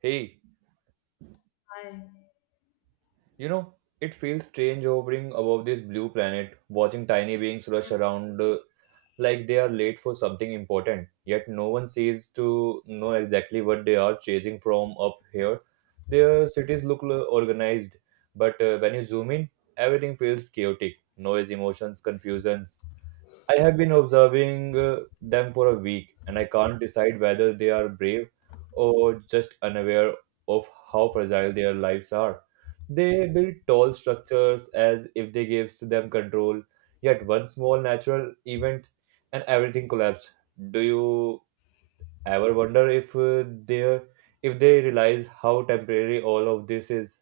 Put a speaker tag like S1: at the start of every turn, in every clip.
S1: Hey,
S2: I,
S1: you know, it feels strange hovering above this blue planet, watching tiny beings rush around, like they are late for something important. Yet no one seems to know exactly what they are chasing from up here. Their cities look organized, but when you zoom in, everything feels chaotic. Noise, emotions, confusion. I have been observing them for a week, and I can't decide whether they are brave or just unaware of how fragile their lives are. They build tall structures as if they gives them control, yet one small natural event and everything collapses. Do you ever wonder if they realize how temporary all of this is?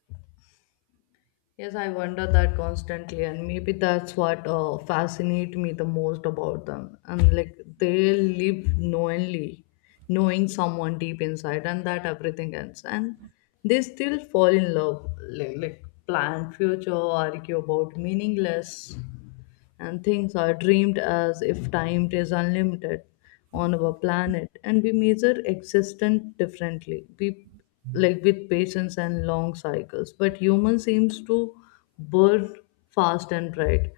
S2: yes, I wonder that constantly, and maybe that's what fascinates me the most about them. And like they live knowingly, knowing someone deep inside, and that everything ends, and they still fall in love, like plan future, argue about meaningless and things are dreamed as if time is unlimited on our planet, and we measure existence differently. We like with patience and long cycles, but human seems to burn fast and bright,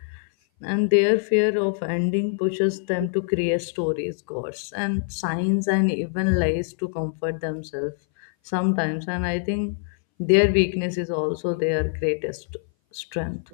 S2: and their fear of ending pushes them to create stories, gods, and signs, and even lies to comfort themselves sometimes. And I think their weakness is also their greatest strength.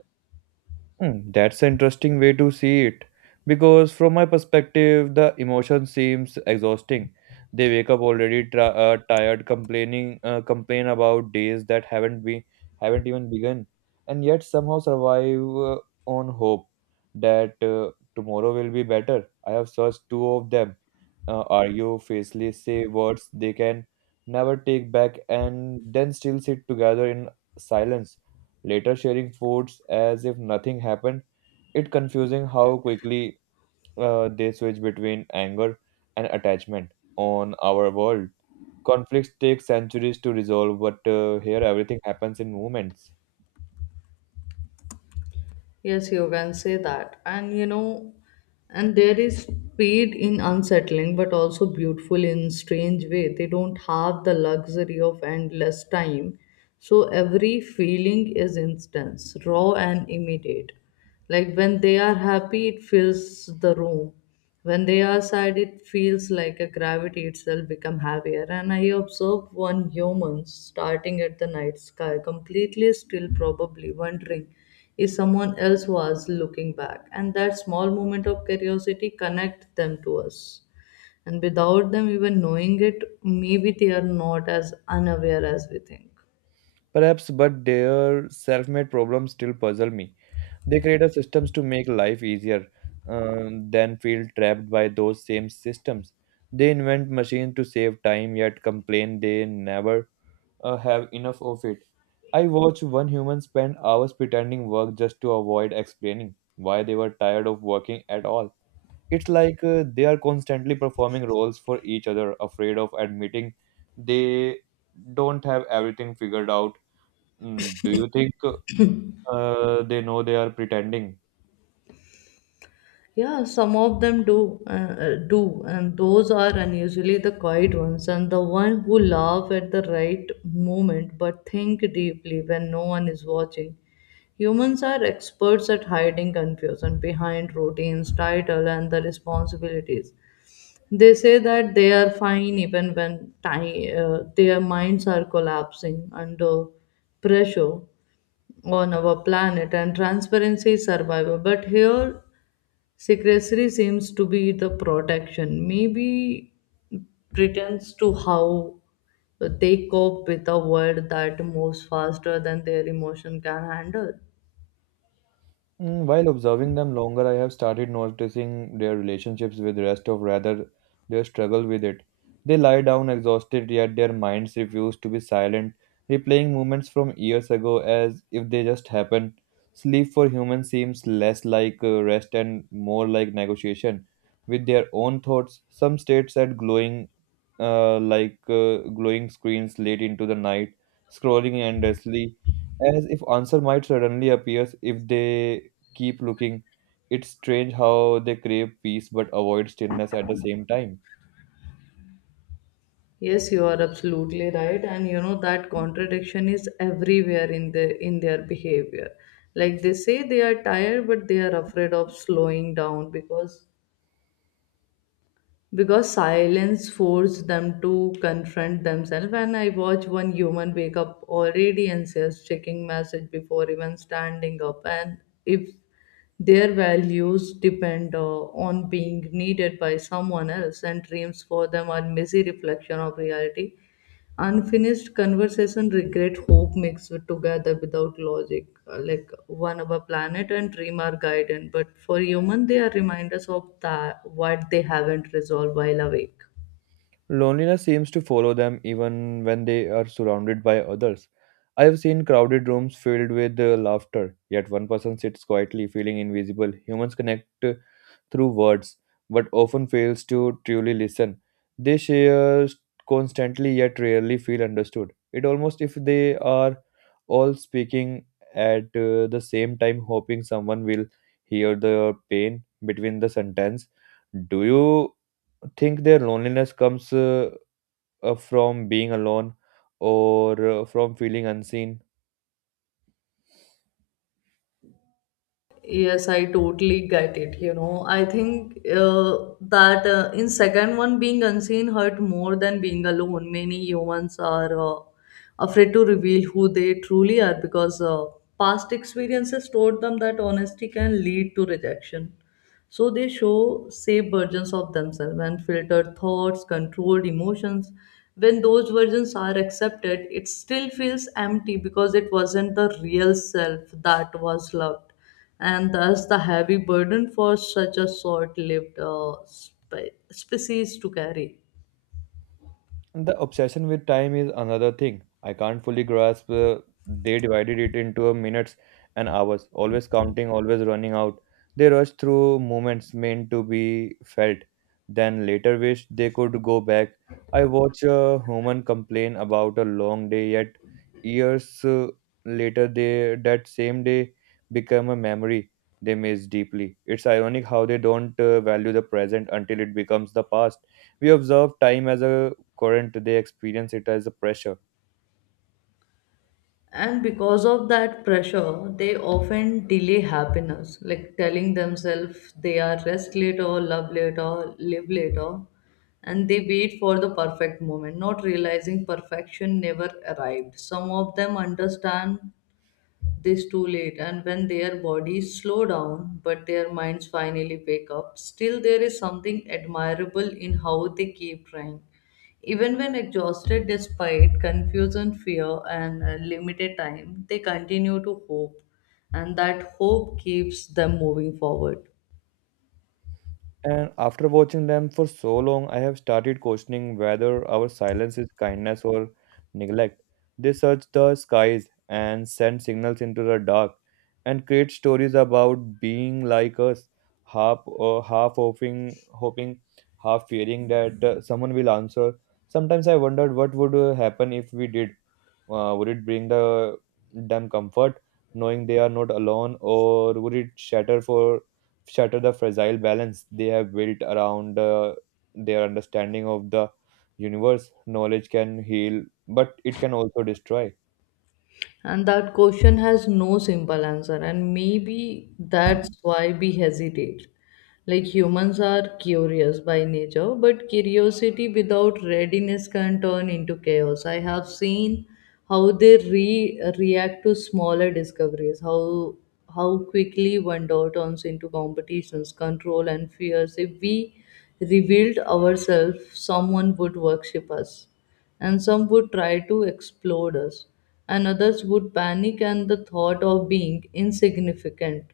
S1: Hmm, that's an interesting way to see it because, from my perspective, the emotion seems exhausting. They wake up already tired, complain about days that haven't even begun, and yet somehow survive on hope that tomorrow will be better. I have searched two of them, argue, faceless, say words they can never take back, and then still sit together in silence later sharing foods as if nothing happened. It's confusing how quickly they switch between anger and attachment on our world. Conflicts take centuries to resolve, but here everything happens in moments.
S2: Yes, you can say that. And you know, and there is speed in unsettling, but also beautiful in strange way. They don't have the luxury of endless time. So every feeling is instance, raw and immediate. Like when they are happy, it fills the room. When they are sad, it feels like a gravity itself become heavier. And I observed one human starting at the night sky, completely still, probably wondering if someone else was looking back. And that small moment of curiosity connect them to us. And without them even knowing it, maybe they are not as unaware as we think.
S1: Perhaps, but their self-made problems still puzzle me. They create systems to make life easier, then feel trapped by those same systems. They invent machines to save time, yet complain they never have enough of it. I watched one human spend hours pretending work just to avoid explaining why they were tired of working at all. It's like they are constantly performing roles for each other, afraid of admitting they don't have everything figured out. Mm, do you think they know they are pretending?
S2: Yeah, some of them do, do, and those are unusually the quiet ones, and the one who laugh at the right moment but think deeply when no one is watching. Humans are experts at hiding confusion behind routines, title, and the responsibilities. They say that they are fine even when time, their minds are collapsing under pressure on our planet, and transparency is survival. But here secrecy seems to be the protection maybe pretends to how they cope with a world that moves faster than their emotion can handle.
S1: Mm, while observing them longer, I have started noticing their relationships with rest of rather their struggle with it. They lie down exhausted, yet their minds refuse to be silent, replaying moments from years ago as if they just happened. Sleep for humans seems less like rest and more like negotiation with their own thoughts. Some states at glowing, glowing screens late into the night, scrolling endlessly as if answer might suddenly appears if they keep looking. It's strange how they crave peace but avoid stillness at the same time.
S2: Yes, you are absolutely right, and you know that contradiction is everywhere in their behavior. Like they say they are tired, but they are afraid of slowing down because silence forced them to confront themselves. And I watch one human wake up already anxious, checking message before even standing up. And if their values depend on being needed by someone else, and dreams for them are messy reflection of reality, unfinished conversation, regret, hope mixed with together without logic. Like one of a planet, and dream are guidance, but for human they are reminders of that what they haven't resolved while awake.
S1: Loneliness seems to follow them even when they are surrounded by others. I have seen crowded rooms filled with laughter, yet one person sits quietly, feeling invisible. Humans connect through words, but often fails to truly listen. They share constantly yet rarely feel understood. It almost if they are all speaking at the same time, hoping someone will hear the pain between the sentence. Do you think their loneliness comes from being alone or from feeling unseen?
S2: Yes, I totally get it. You know, I think that in second one being unseen hurt more than being alone. Many humans are afraid to reveal who they truly are because past experiences taught them that honesty can lead to rejection. So they show safe versions of themselves and filtered thoughts, controlled emotions. When those versions are accepted, it still feels empty because it wasn't the real self that was loved, and thus the heavy burden for such a short lived species to carry.
S1: And the obsession with time is another thing. I can't fully grasp. They divided it into a minutes and hours, always counting, always running out. They rushed through moments meant to be felt, then later wished they could go back. I watch a human complain about a long day, yet years later, they that same day become a memory they miss deeply. It's ironic how they don't value the present until it becomes the past. We observe time as a current they experience it as a pressure.
S2: And because of that pressure, they often delay happiness, like telling themselves they are rest later, love later, live later, and they wait for the perfect moment, not realizing perfection never arrived. Some of them understand this too late, and when their bodies slow down but their minds finally wake up, still there is something admirable in how they keep trying even when exhausted. Despite confusion, fear, and limited time, they continue to hope, and that hope keeps them moving forward.
S1: And after watching them for so long, I have started questioning whether our silence is kindness or neglect. They search the skies and send signals into the dark and create stories about being like us, half hoping, half fearing that someone will answer. Sometimes I wondered what would happen if we did, would it bring them comfort knowing they are not alone, or would it shatter the fragile balance they have built around their understanding of the universe? Knowledge can heal, but it can also destroy.
S2: And that question has no simple answer, and maybe that's why we hesitate. Like humans are curious by nature, but curiosity without readiness can turn into chaos. I have seen how they react to smaller discoveries, how quickly wonder turns into competitions, control, and fears. If we revealed ourselves, someone would worship us, and some would try to explode us, and others would panic and the thought of being insignificant.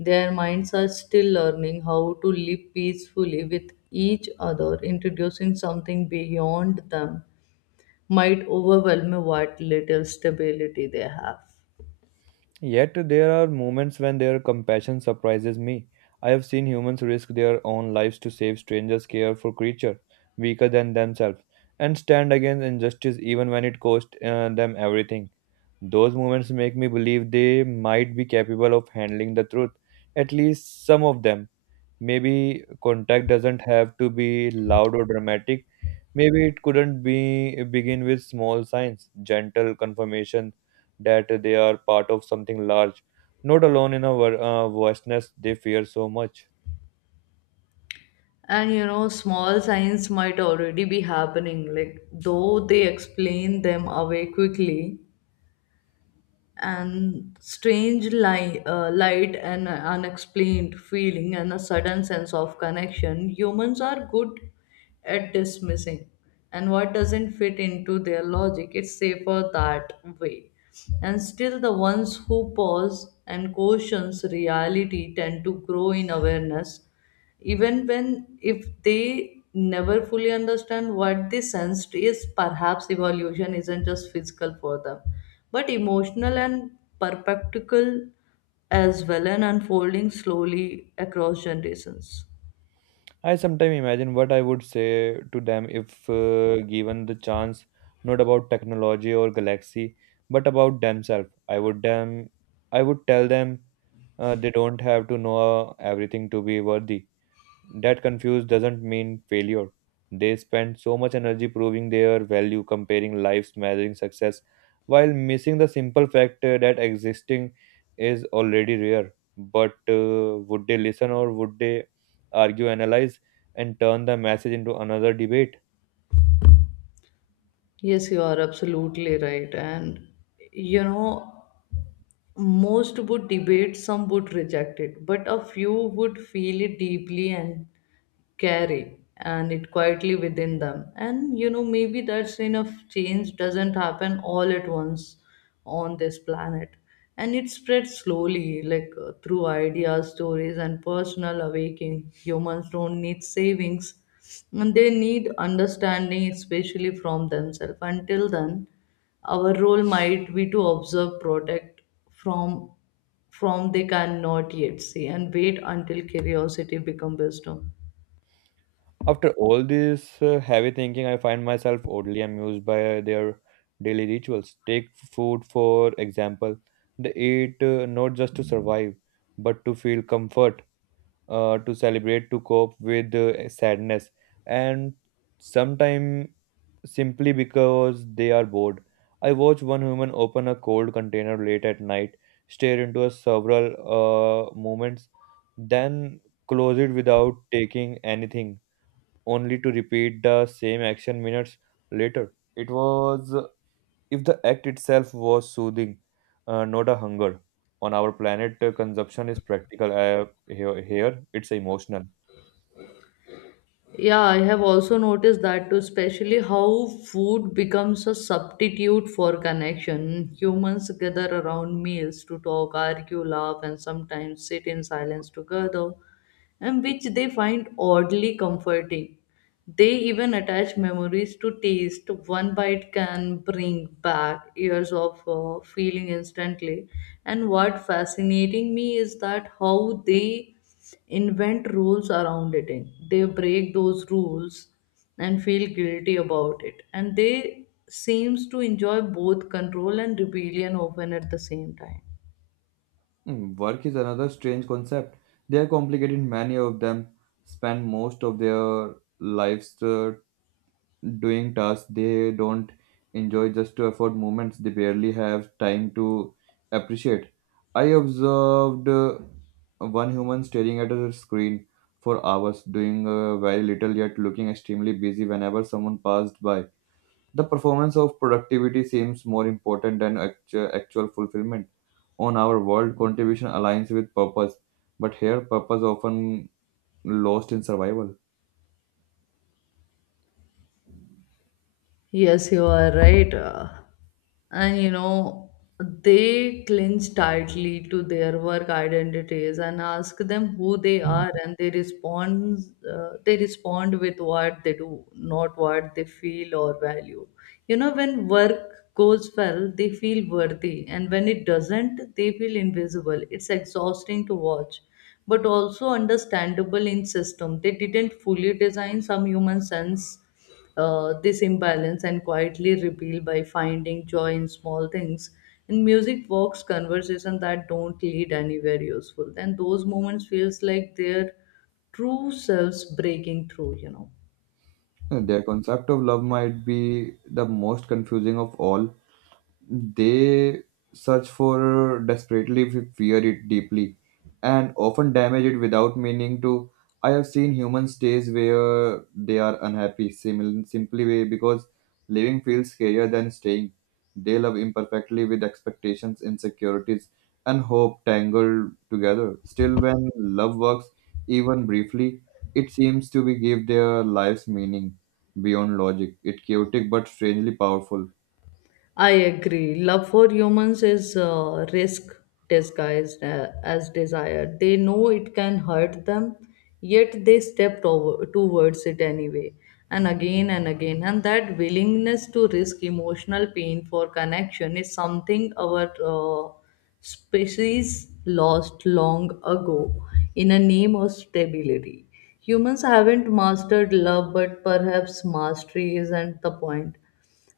S2: Their minds are still learning how to live peacefully with each other. Introducing something beyond them might overwhelm what little stability they have.
S1: Yet there are moments when their compassion surprises me. I have seen humans risk their own lives to save strangers, care for creatures weaker than themselves, and stand against injustice even when it cost them everything. Those moments make me believe they might be capable of handling the truth, at least some of them. Maybe contact doesn't have to be loud or dramatic. Maybe it couldn't be begin with small signs, gentle confirmation that they are part of something large, not alone in a vastness they fear so much.
S2: And you know, small signs might already be happening, like though they explain them away quickly, and strange light and unexplained feeling and a sudden sense of connection. Humans are good at dismissing and what doesn't fit into their logic. It's safer that way. And still the ones who pause and questions reality tend to grow in awareness, even when if they never fully understand what they sensed. Is perhaps evolution isn't just physical for them, but emotional and perpetual as well, and unfolding slowly across generations.
S1: I sometimes imagine what I would say to them if given the chance, not about technology or galaxy, but about themselves. I would tell them they don't have to know everything to be worthy. That confuse doesn't mean failure. They spend so much energy proving their value, comparing lives, measuring success, while missing the simple fact that existing is already rare. But would they listen, or would they argue, analyze, and turn the message into another debate?
S2: Yes, you are absolutely right, and you know most would debate, some would reject it, but a few would feel it deeply and carry and it quietly within them. And you know, maybe that scene of change doesn't happen all at once on this planet, and it spreads slowly, like through ideas, stories, and personal awakening. Humans don't need savings, and they need understanding, especially from themselves. Until then, our role might be to observe, protect, from from they cannot yet see and wait until curiosity become wisdom.
S1: After all this heavy thinking, I find myself oddly amused by their daily rituals. Take food, for example. They eat not just to survive, but to feel comfort, to celebrate, to cope with sadness, and sometimes simply because they are bored. I watched one woman open a cold container late at night, stare into a several moments, then close it without taking anything, only to repeat the same action minutes later. It was if the act itself was soothing, not a hunger. On our planet, consumption is practical. Here it's emotional.
S2: Yeah, I have also noticed that too, especially how food becomes a substitute for connection. Humans gather around meals to talk, argue, laugh, and sometimes sit in silence together, and which they find oddly comforting. They even attach memories to taste. One bite can bring back years of feeling instantly. And what fascinating me is that how they invent rules around eating. They break those rules and feel guilty about it. And they seems to enjoy both control and rebellion often at the same time.
S1: Mm, work is another strange concept. They are complicated. Many of them spend most of their lives doing tasks they don't enjoy just to afford moments they barely have time to appreciate. I observed one human staring at a screen for hours, doing very little yet looking extremely busy whenever someone passed by. The performance of productivity seems more important than actual fulfillment. On our world, contribution aligns with purpose, but here purpose often lost in survival.
S2: Yes, you are right. And you know, they cling tightly to their work identities and ask them who they are, and they respond. They respond with what they do, not what they feel or value. You know, when work goes well, they feel worthy, and when it doesn't, they feel invisible. It's exhausting to watch, but also understandable in system. They didn't fully design some human sense this imbalance and quietly reveal by finding joy in small things. And music walks conversation that don't lead anywhere useful. Then those moments feels like their true selves breaking through, you know.
S1: Their concept of love might be the most confusing of all. They search for desperately if we fear it deeply, and often damage it without meaning to. I have seen human stays where they are unhappy simply way because living feels scarier than staying. They love imperfectly with expectations, insecurities, and hope tangled together. Still, when love works, even briefly, it seems to be give their lives meaning beyond logic. It's chaotic but strangely powerful.
S2: I agree. Love for humans is risk disguised as desire. They know it can hurt them, yet they step towards it anyway, and again and again. And that willingness to risk emotional pain for connection is something our species lost long ago in a name of stability. Humans haven't mastered love, but perhaps mastery isn't the point.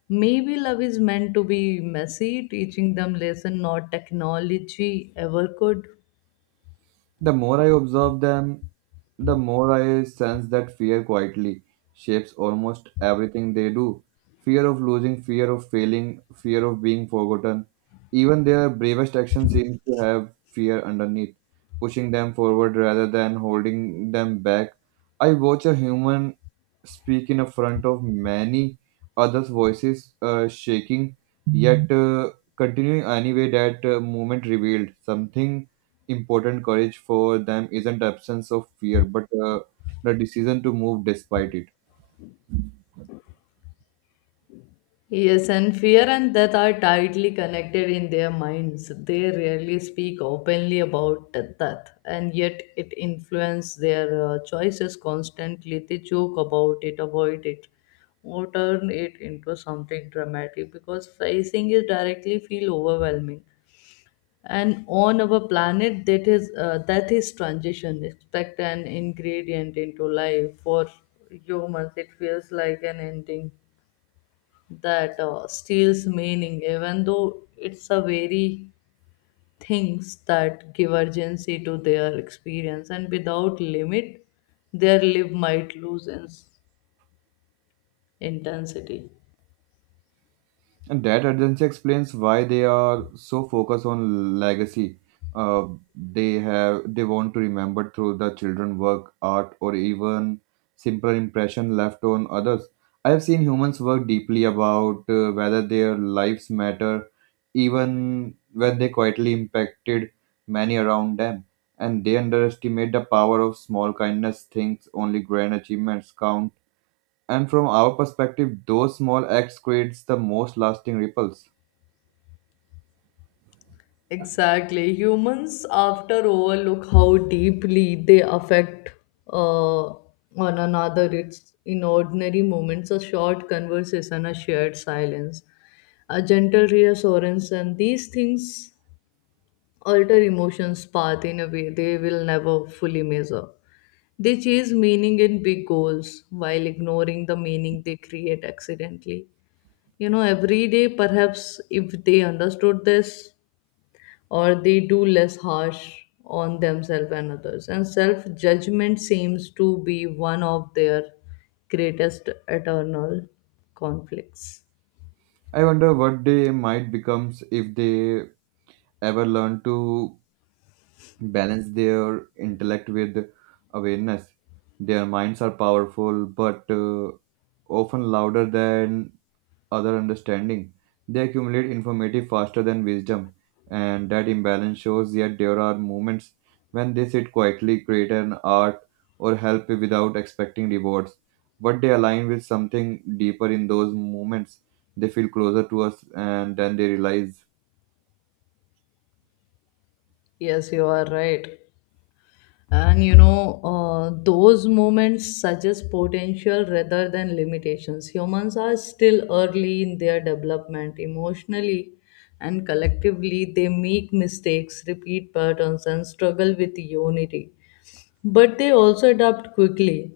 S2: Maybe love is meant to be messy, teaching them lesson not technology ever could.
S1: The more I observe them, the more I sense that fear quietly shapes almost everything they do. Fear of losing, fear of failing, fear of being forgotten. Even their bravest action seems to have fear underneath, pushing them forward rather than holding them back. I watch a human speak in front of many others voices shaking, yet continuing anyway. That movement revealed something important: courage for them isn't absence of fear, but the decision to move despite it.
S2: Yes, and fear and death are tightly connected in their minds. They rarely speak openly about death, and yet it influences their choices constantly. They joke about it, avoid it, or turn it into something dramatic because facing it directly feel overwhelming. And on our planet that is that is transition expect an ingredient into life. For humans it feels like an ending that steals meaning, even though it's a very things that give urgency to their experience. And without limit, their life might lose its intensity.
S1: And that urgency explains why they are so focused on legacy. Uh, they want to remember through the children work, art, or even simple impression left on others. I have seen humans work deeply about whether their lives matter, even when they quietly impacted many around them. And they underestimate the power of small kindness. Things only grand achievements count, and from our perspective, those small acts creates the most lasting ripples.
S2: Exactly. Humans after overlook how deeply they affect uh, one another. It's in ordinary moments, a short conversation, a shared silence, a gentle reassurance, and these things alter emotions' path in a way they will never fully measure. They chase meaning in big goals while ignoring the meaning they create accidentally. You know, every day, perhaps if they understood this, or they do less harsh on themselves and others. And self judgment seems to be one of their greatest eternal conflicts.
S1: I wonder what they might become if they ever learn to balance their intellect with awareness. Their minds are powerful, but often louder than other understanding. They accumulate informative faster than wisdom, and that imbalance shows. Yet there are moments when they sit quietly, create an art, or help without expecting rewards. But they align with something deeper in those moments. They feel closer to us, and then they realize,
S2: Yes, you are right. And you know, those moments suggest potential rather than limitations. Humans are still early in their development emotionally and collectively. They make mistakes, repeat patterns, and struggle with unity. But they also adapt quickly,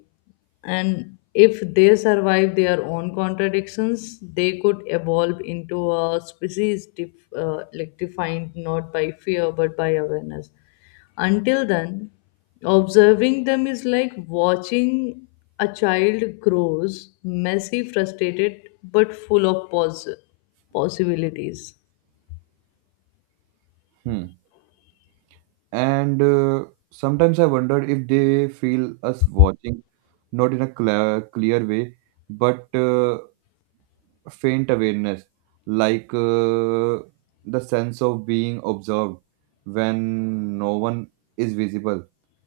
S2: and if they survive their own contradictions, they could evolve into a species defined not by fear but by awareness. Until then, observing them is like watching a child grows messy, frustrated but full of possibilities.
S1: hmm. And sometimes I wondered if they feel us watching, not in a clear way, but faint awareness, like the sense of being observed when no one is visible.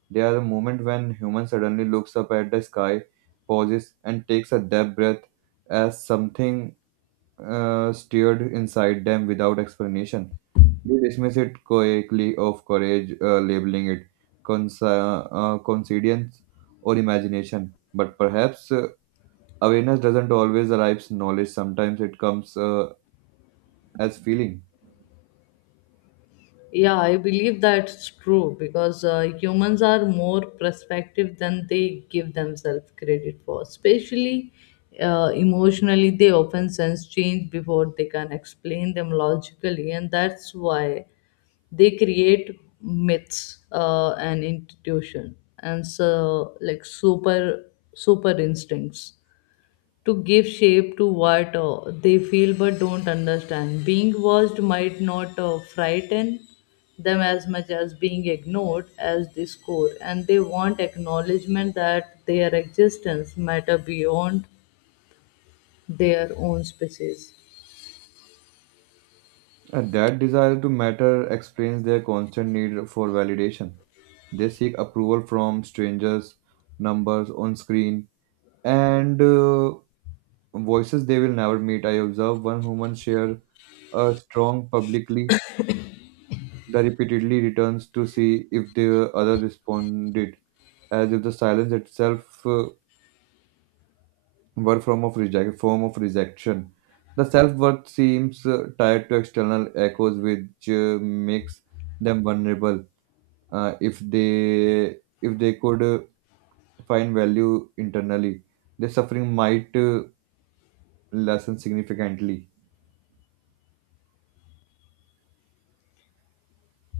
S1: There are moments when human suddenly looks up at the sky, pauses, and takes a deep breath as something stirred inside them without explanation. They dismiss it quickly of courage, labeling it coincidence or imagination. But perhaps awareness doesn't always arrive knowledge. Sometimes it comes as feeling.
S2: Yeah, I believe that's true because humans are more perspective than they give themselves credit for. Especially emotionally, they often sense change before they can explain them logically, and that's why they create myths and institution, and so like super instincts to give shape to what they feel but don't understand. Being watched might not frighten them as much as being ignored as the score, and they want acknowledgement that their existence matter beyond their own species.
S1: And that desire to matter explains their constant need for validation. They seek approval from strangers, numbers on screen, and voices they will never meet. I observe one woman share a strong publicly that repeatedly returns to see if the other responded, as if the silence itself were form of rejection. The self-worth seems tied to external echoes, which makes them vulnerable. If they if they could find value internally, their suffering might lessen significantly.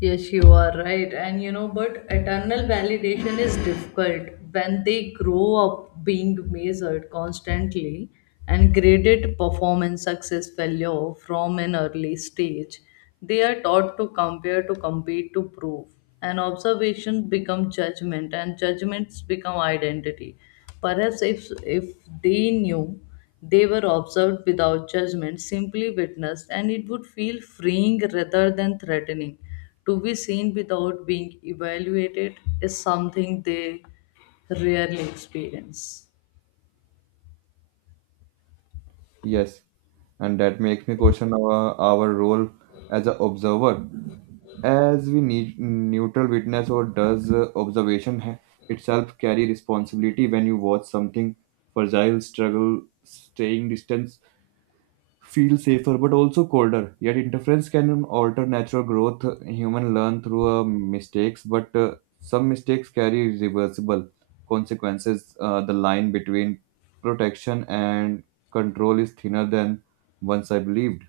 S2: Yes, you are right. And you know, but eternal validation is difficult when they grow up being measured constantly and graded performance, success, failure from an early stage. They are taught to compare, to compete, to prove. And observation become judgment, and judgments become identity. Perhaps if they knew they were observed without judgment, simply witnessed, and it would feel freeing rather than threatening. To be seen without being evaluated is something they rarely experience.
S1: Yes, and that makes me question our role as an observer. As we need neutral witness, or does itself carry responsibility? When you watch something fragile struggle, staying distant feel safer but also colder. Yet interference can alter natural growth. Human learn through mistakes, but some mistakes carry irreversible consequences. The line between protection and control is thinner than once I believed.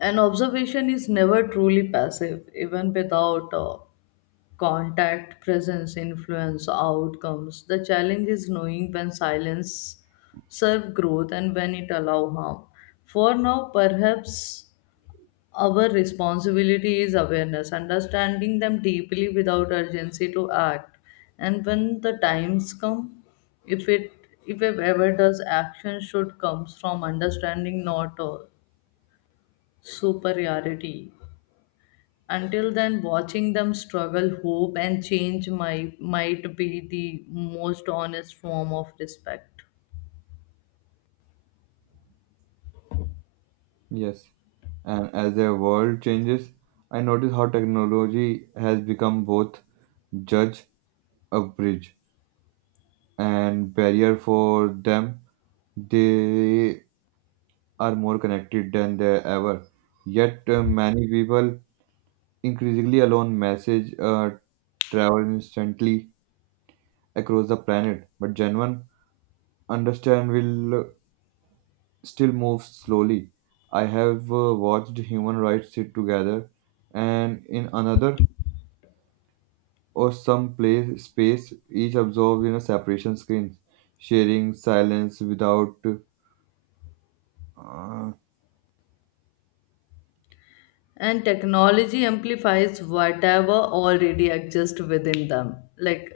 S2: An observation is never truly passive, even without contact, presence, influence, outcomes. The challenge is knowing when silence serves growth and when it allows harm. For now, perhaps our responsibility is awareness, understanding them deeply without urgency to act. And when the times come, if it if it ever does, action should come from understanding, not superiority. Until then, watching them struggle, hope, and change might be the most honest form of respect.
S1: Yes, and as the world changes, I notice how technology has become both judge, a bridge, and barrier for them. They are more connected than they ever. Yet many people, increasingly alone, message travel instantly across the planet. But genuine understand will still move slowly. I have watched human rights sit together, and in another or some place space, each absorbed in a separation screen, sharing silence without. uh,
S2: And technology amplifies whatever already exists within them, like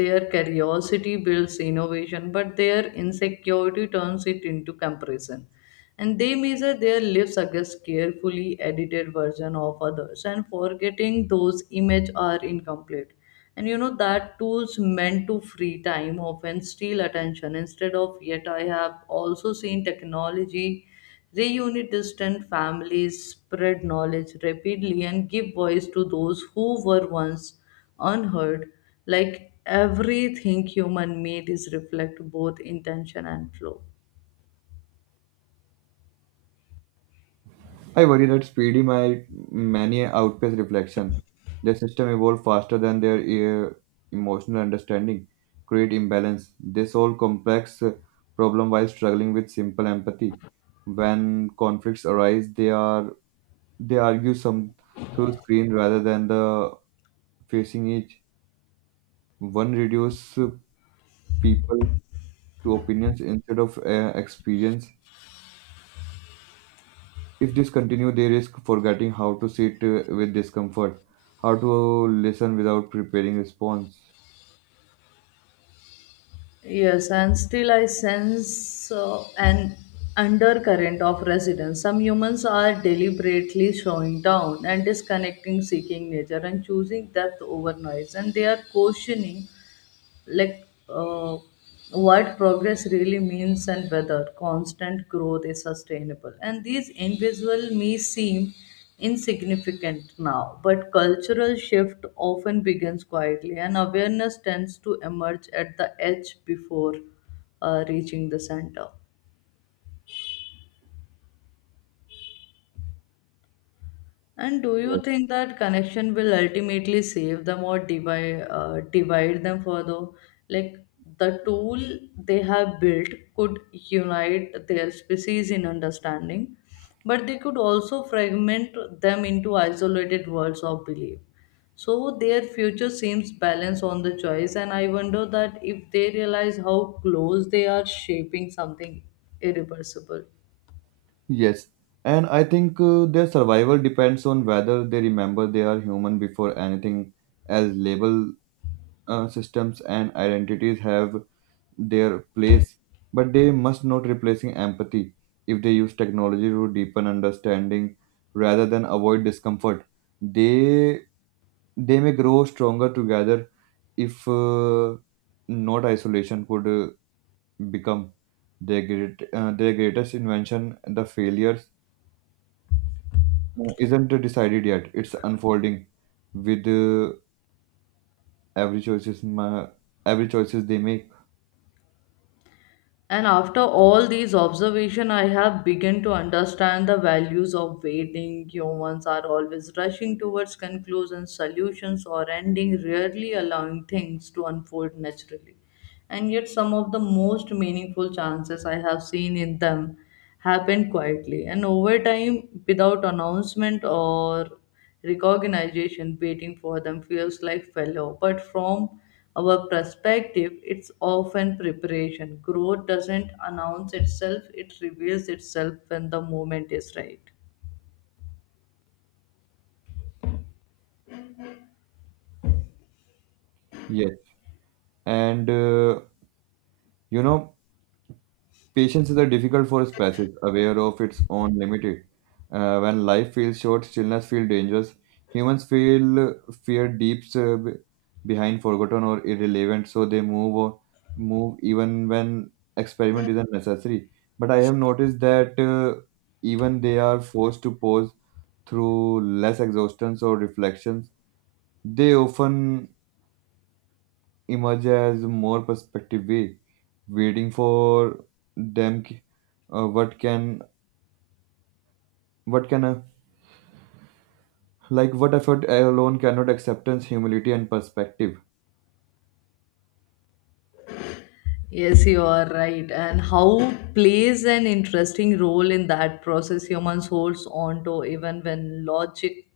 S2: their curiosity builds innovation but their insecurity turns it into comparison, and they measure their lives against carefully edited version of others and forgetting those images are incomplete. And that tools meant to free time often steal attention instead. Of yet I have also seen technology reunite distant families, spread knowledge rapidly, and give voice to those who were once unheard. Like everything human made is reflect both intention and flow.
S1: I worry that speedy might many outpace reflection. Their system evolve faster than their emotional understanding, create imbalance. They solve complex problem while struggling with simple empathy. When conflicts arise, they argue some through screen rather than the facing each. One reduce people to opinions instead of experience. If this continue, they risk forgetting how to sit with discomfort, how to listen without preparing response.
S2: Yes, and still I sense an undercurrent of resonance. Some humans are deliberately showing down and disconnecting, seeking nature, and choosing depth over noise, and they are cautioning like uh, what progress really means and whether constant growth is sustainable. And these invisible may seem insignificant now, but cultural shift often begins quietly, and awareness tends to emerge at the edge before reaching the center. And do you
S1: Yes.
S2: think that connection will ultimately save them or divide them further? Like the tool they have built could unite their species in understanding, but they could also fragment them into isolated worlds of belief. So their future seems balanced on the choice, and I wonder that if they realize how close they are shaping something irreversible.
S1: Yes. And I think their survival depends on whether they remember they are human before anything. As Label systems and identities have their place, but they must not replacing empathy. If they use technology to deepen understanding rather than avoid discomfort, they they may grow stronger together if not isolation could become their greatest invention the failures isn't decided yet. It's unfolding with every choices ma- every choices they make.
S2: And after all these observation, I have begun to understand the values of waiting. Humans are always rushing towards conclusions, solutions, or ending, rarely allowing things to unfold naturally, and yet some of the most meaningful chances I have seen in them happened quietly and over time without announcement or recognition. Waiting for them feels like fellow, but from our perspective it's often preparation. Growth doesn't announce itself, it reveals itself when the moment is right.
S1: Yes, and you know Patience is a difficult for species, aware of its own limited. When life feels short, stillness feels dangerous. Humans feel fear deeps uh, be- behind, forgotten or irrelevant, so they move even when experiment isn't necessary. But I have noticed that even they are forced to pause through less exhaustions or reflections. They often emerge as more perspective way, waiting for them. Uh, what can What can a, like what effort alone cannot acceptance, humility, and perspective.
S2: Yes, you are right. And how plays an interesting role in that process. Humans holds on to even when logic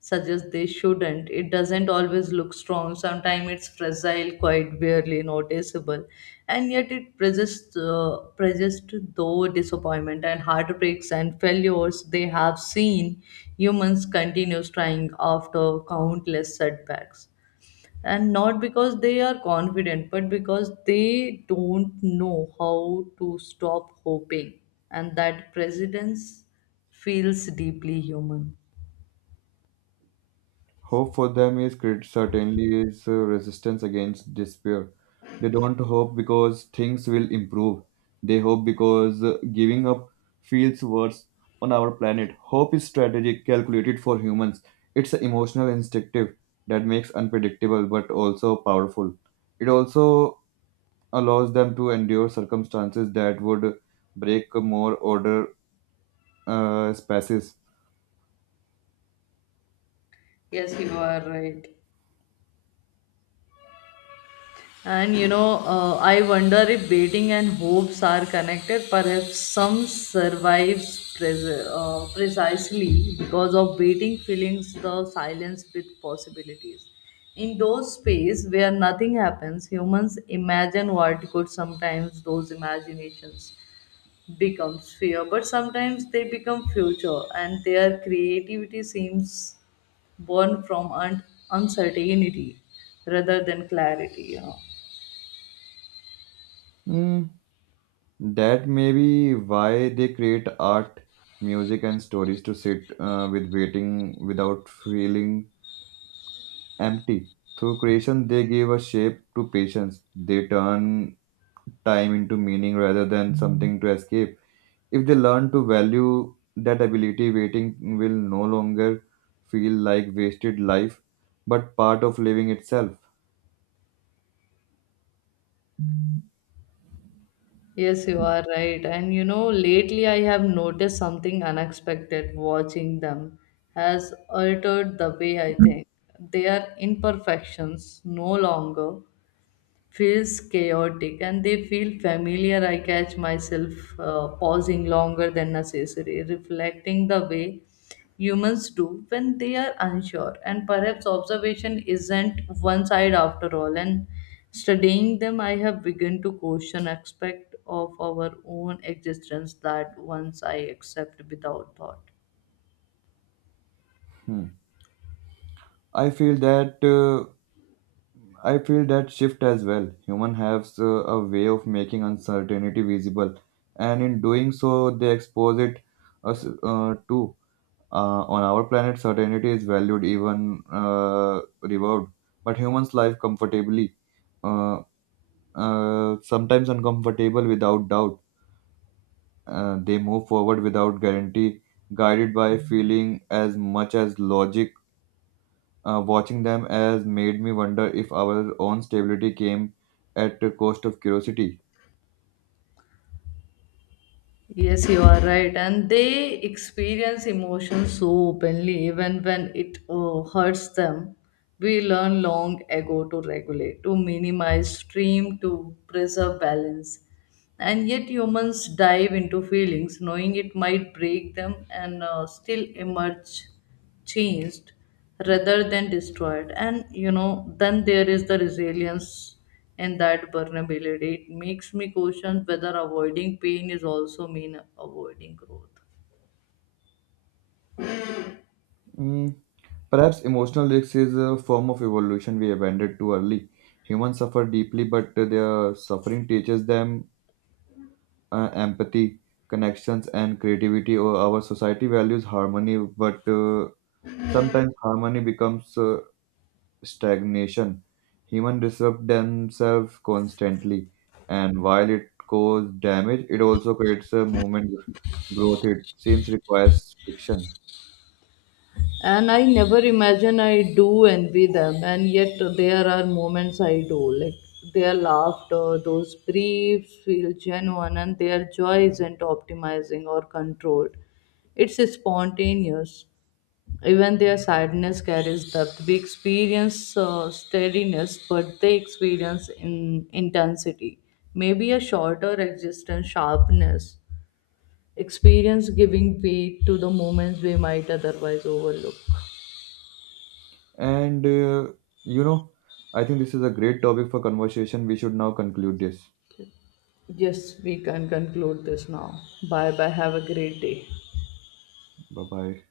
S2: suggests they shouldn't. It doesn't always look strong. Sometimes it's fragile, quite barely noticeable. And yet it persists though disappointment and heartbreaks and failures. They have seen humans continues trying after countless setbacks, and not because they are confident but because they don't know how to stop hoping. And that presidents feels deeply human.
S1: Hope for them is certainly is resistance against despair. They don't hope because things will improve. They hope because giving up feels worse on our planet. Hope is strategic, calculated for humans. It's an emotional instinctive that makes unpredictable but also powerful. It also allows them to endure circumstances that would break more order spaces.
S2: Yes, you are right. And I wonder if waiting and hopes are connected. Perhaps some survives precisely because of waiting feelings the silence with possibilities. In those space where nothing happens, humans imagine what could. Sometimes those imaginations becomes fear, but sometimes they become future, and their creativity seems born from uncertainty rather than clarity.
S1: Mm, that may be why they create art, music, and stories to sit with waiting without feeling empty. Through creation, they give a shape to patience. They turn time into meaning rather than something to escape. If they learn to value that ability, waiting will no longer feel like wasted life, but part of living itself.
S2: Yes, you are right. And lately I have noticed something unexpected. Watching them has altered the way I think. Their imperfections no longer feels chaotic, and they feel familiar. I catch myself pausing longer than necessary, reflecting the way humans do when they are unsure. And perhaps observation isn't one side after all. And studying them, I have begun to question aspect of our own existence that once I accept without thought.
S1: Hmm. I feel that. I feel that shift as well. Human has a way of making uncertainty visible, and in doing so, they expose it us to. On our planet, certainty is valued, even revered, but humans live comfortably, uh, sometimes uncomfortable without doubt. They move forward without guarantee, guided by feeling as much as logic. Watching them has made me wonder if our own stability came at the cost of curiosity.
S2: Yes, you are right. And they experience emotions so openly, even when it hurts them. We learn long ago to regulate, to minimize stream, to preserve balance. And yet, humans dive into feelings, knowing it might break them, and still emerge changed rather than destroyed. And then there is the resilience in that vulnerability. It makes me question whether avoiding pain is also mean avoiding growth.
S1: Mm, perhaps emotional risk is a form of evolution we abandoned too early. Humans suffer deeply, but their suffering teaches them empathy, connections, and creativity. Or our society values harmony, but sometimes harmony becomes stagnation. Humans disrupt themselves constantly, and while it causes damage, it also creates a movement growth. It seems requires friction.
S2: And I never imagine I do envy them, and yet there are moments I do. Like their laughter, those briefs feel genuine, and their joy isn't optimizing or controlled, it's spontaneous. Even their sadness carries depth. We experience steadiness, but they experience in intensity. Maybe a shorter existence sharpness. Experience giving weight to the moments we might otherwise overlook.
S1: And you know, I think this is a great topic for conversation. We should now conclude this.
S2: Yes, we can conclude this now. Bye bye. Have a great day.
S1: Bye bye.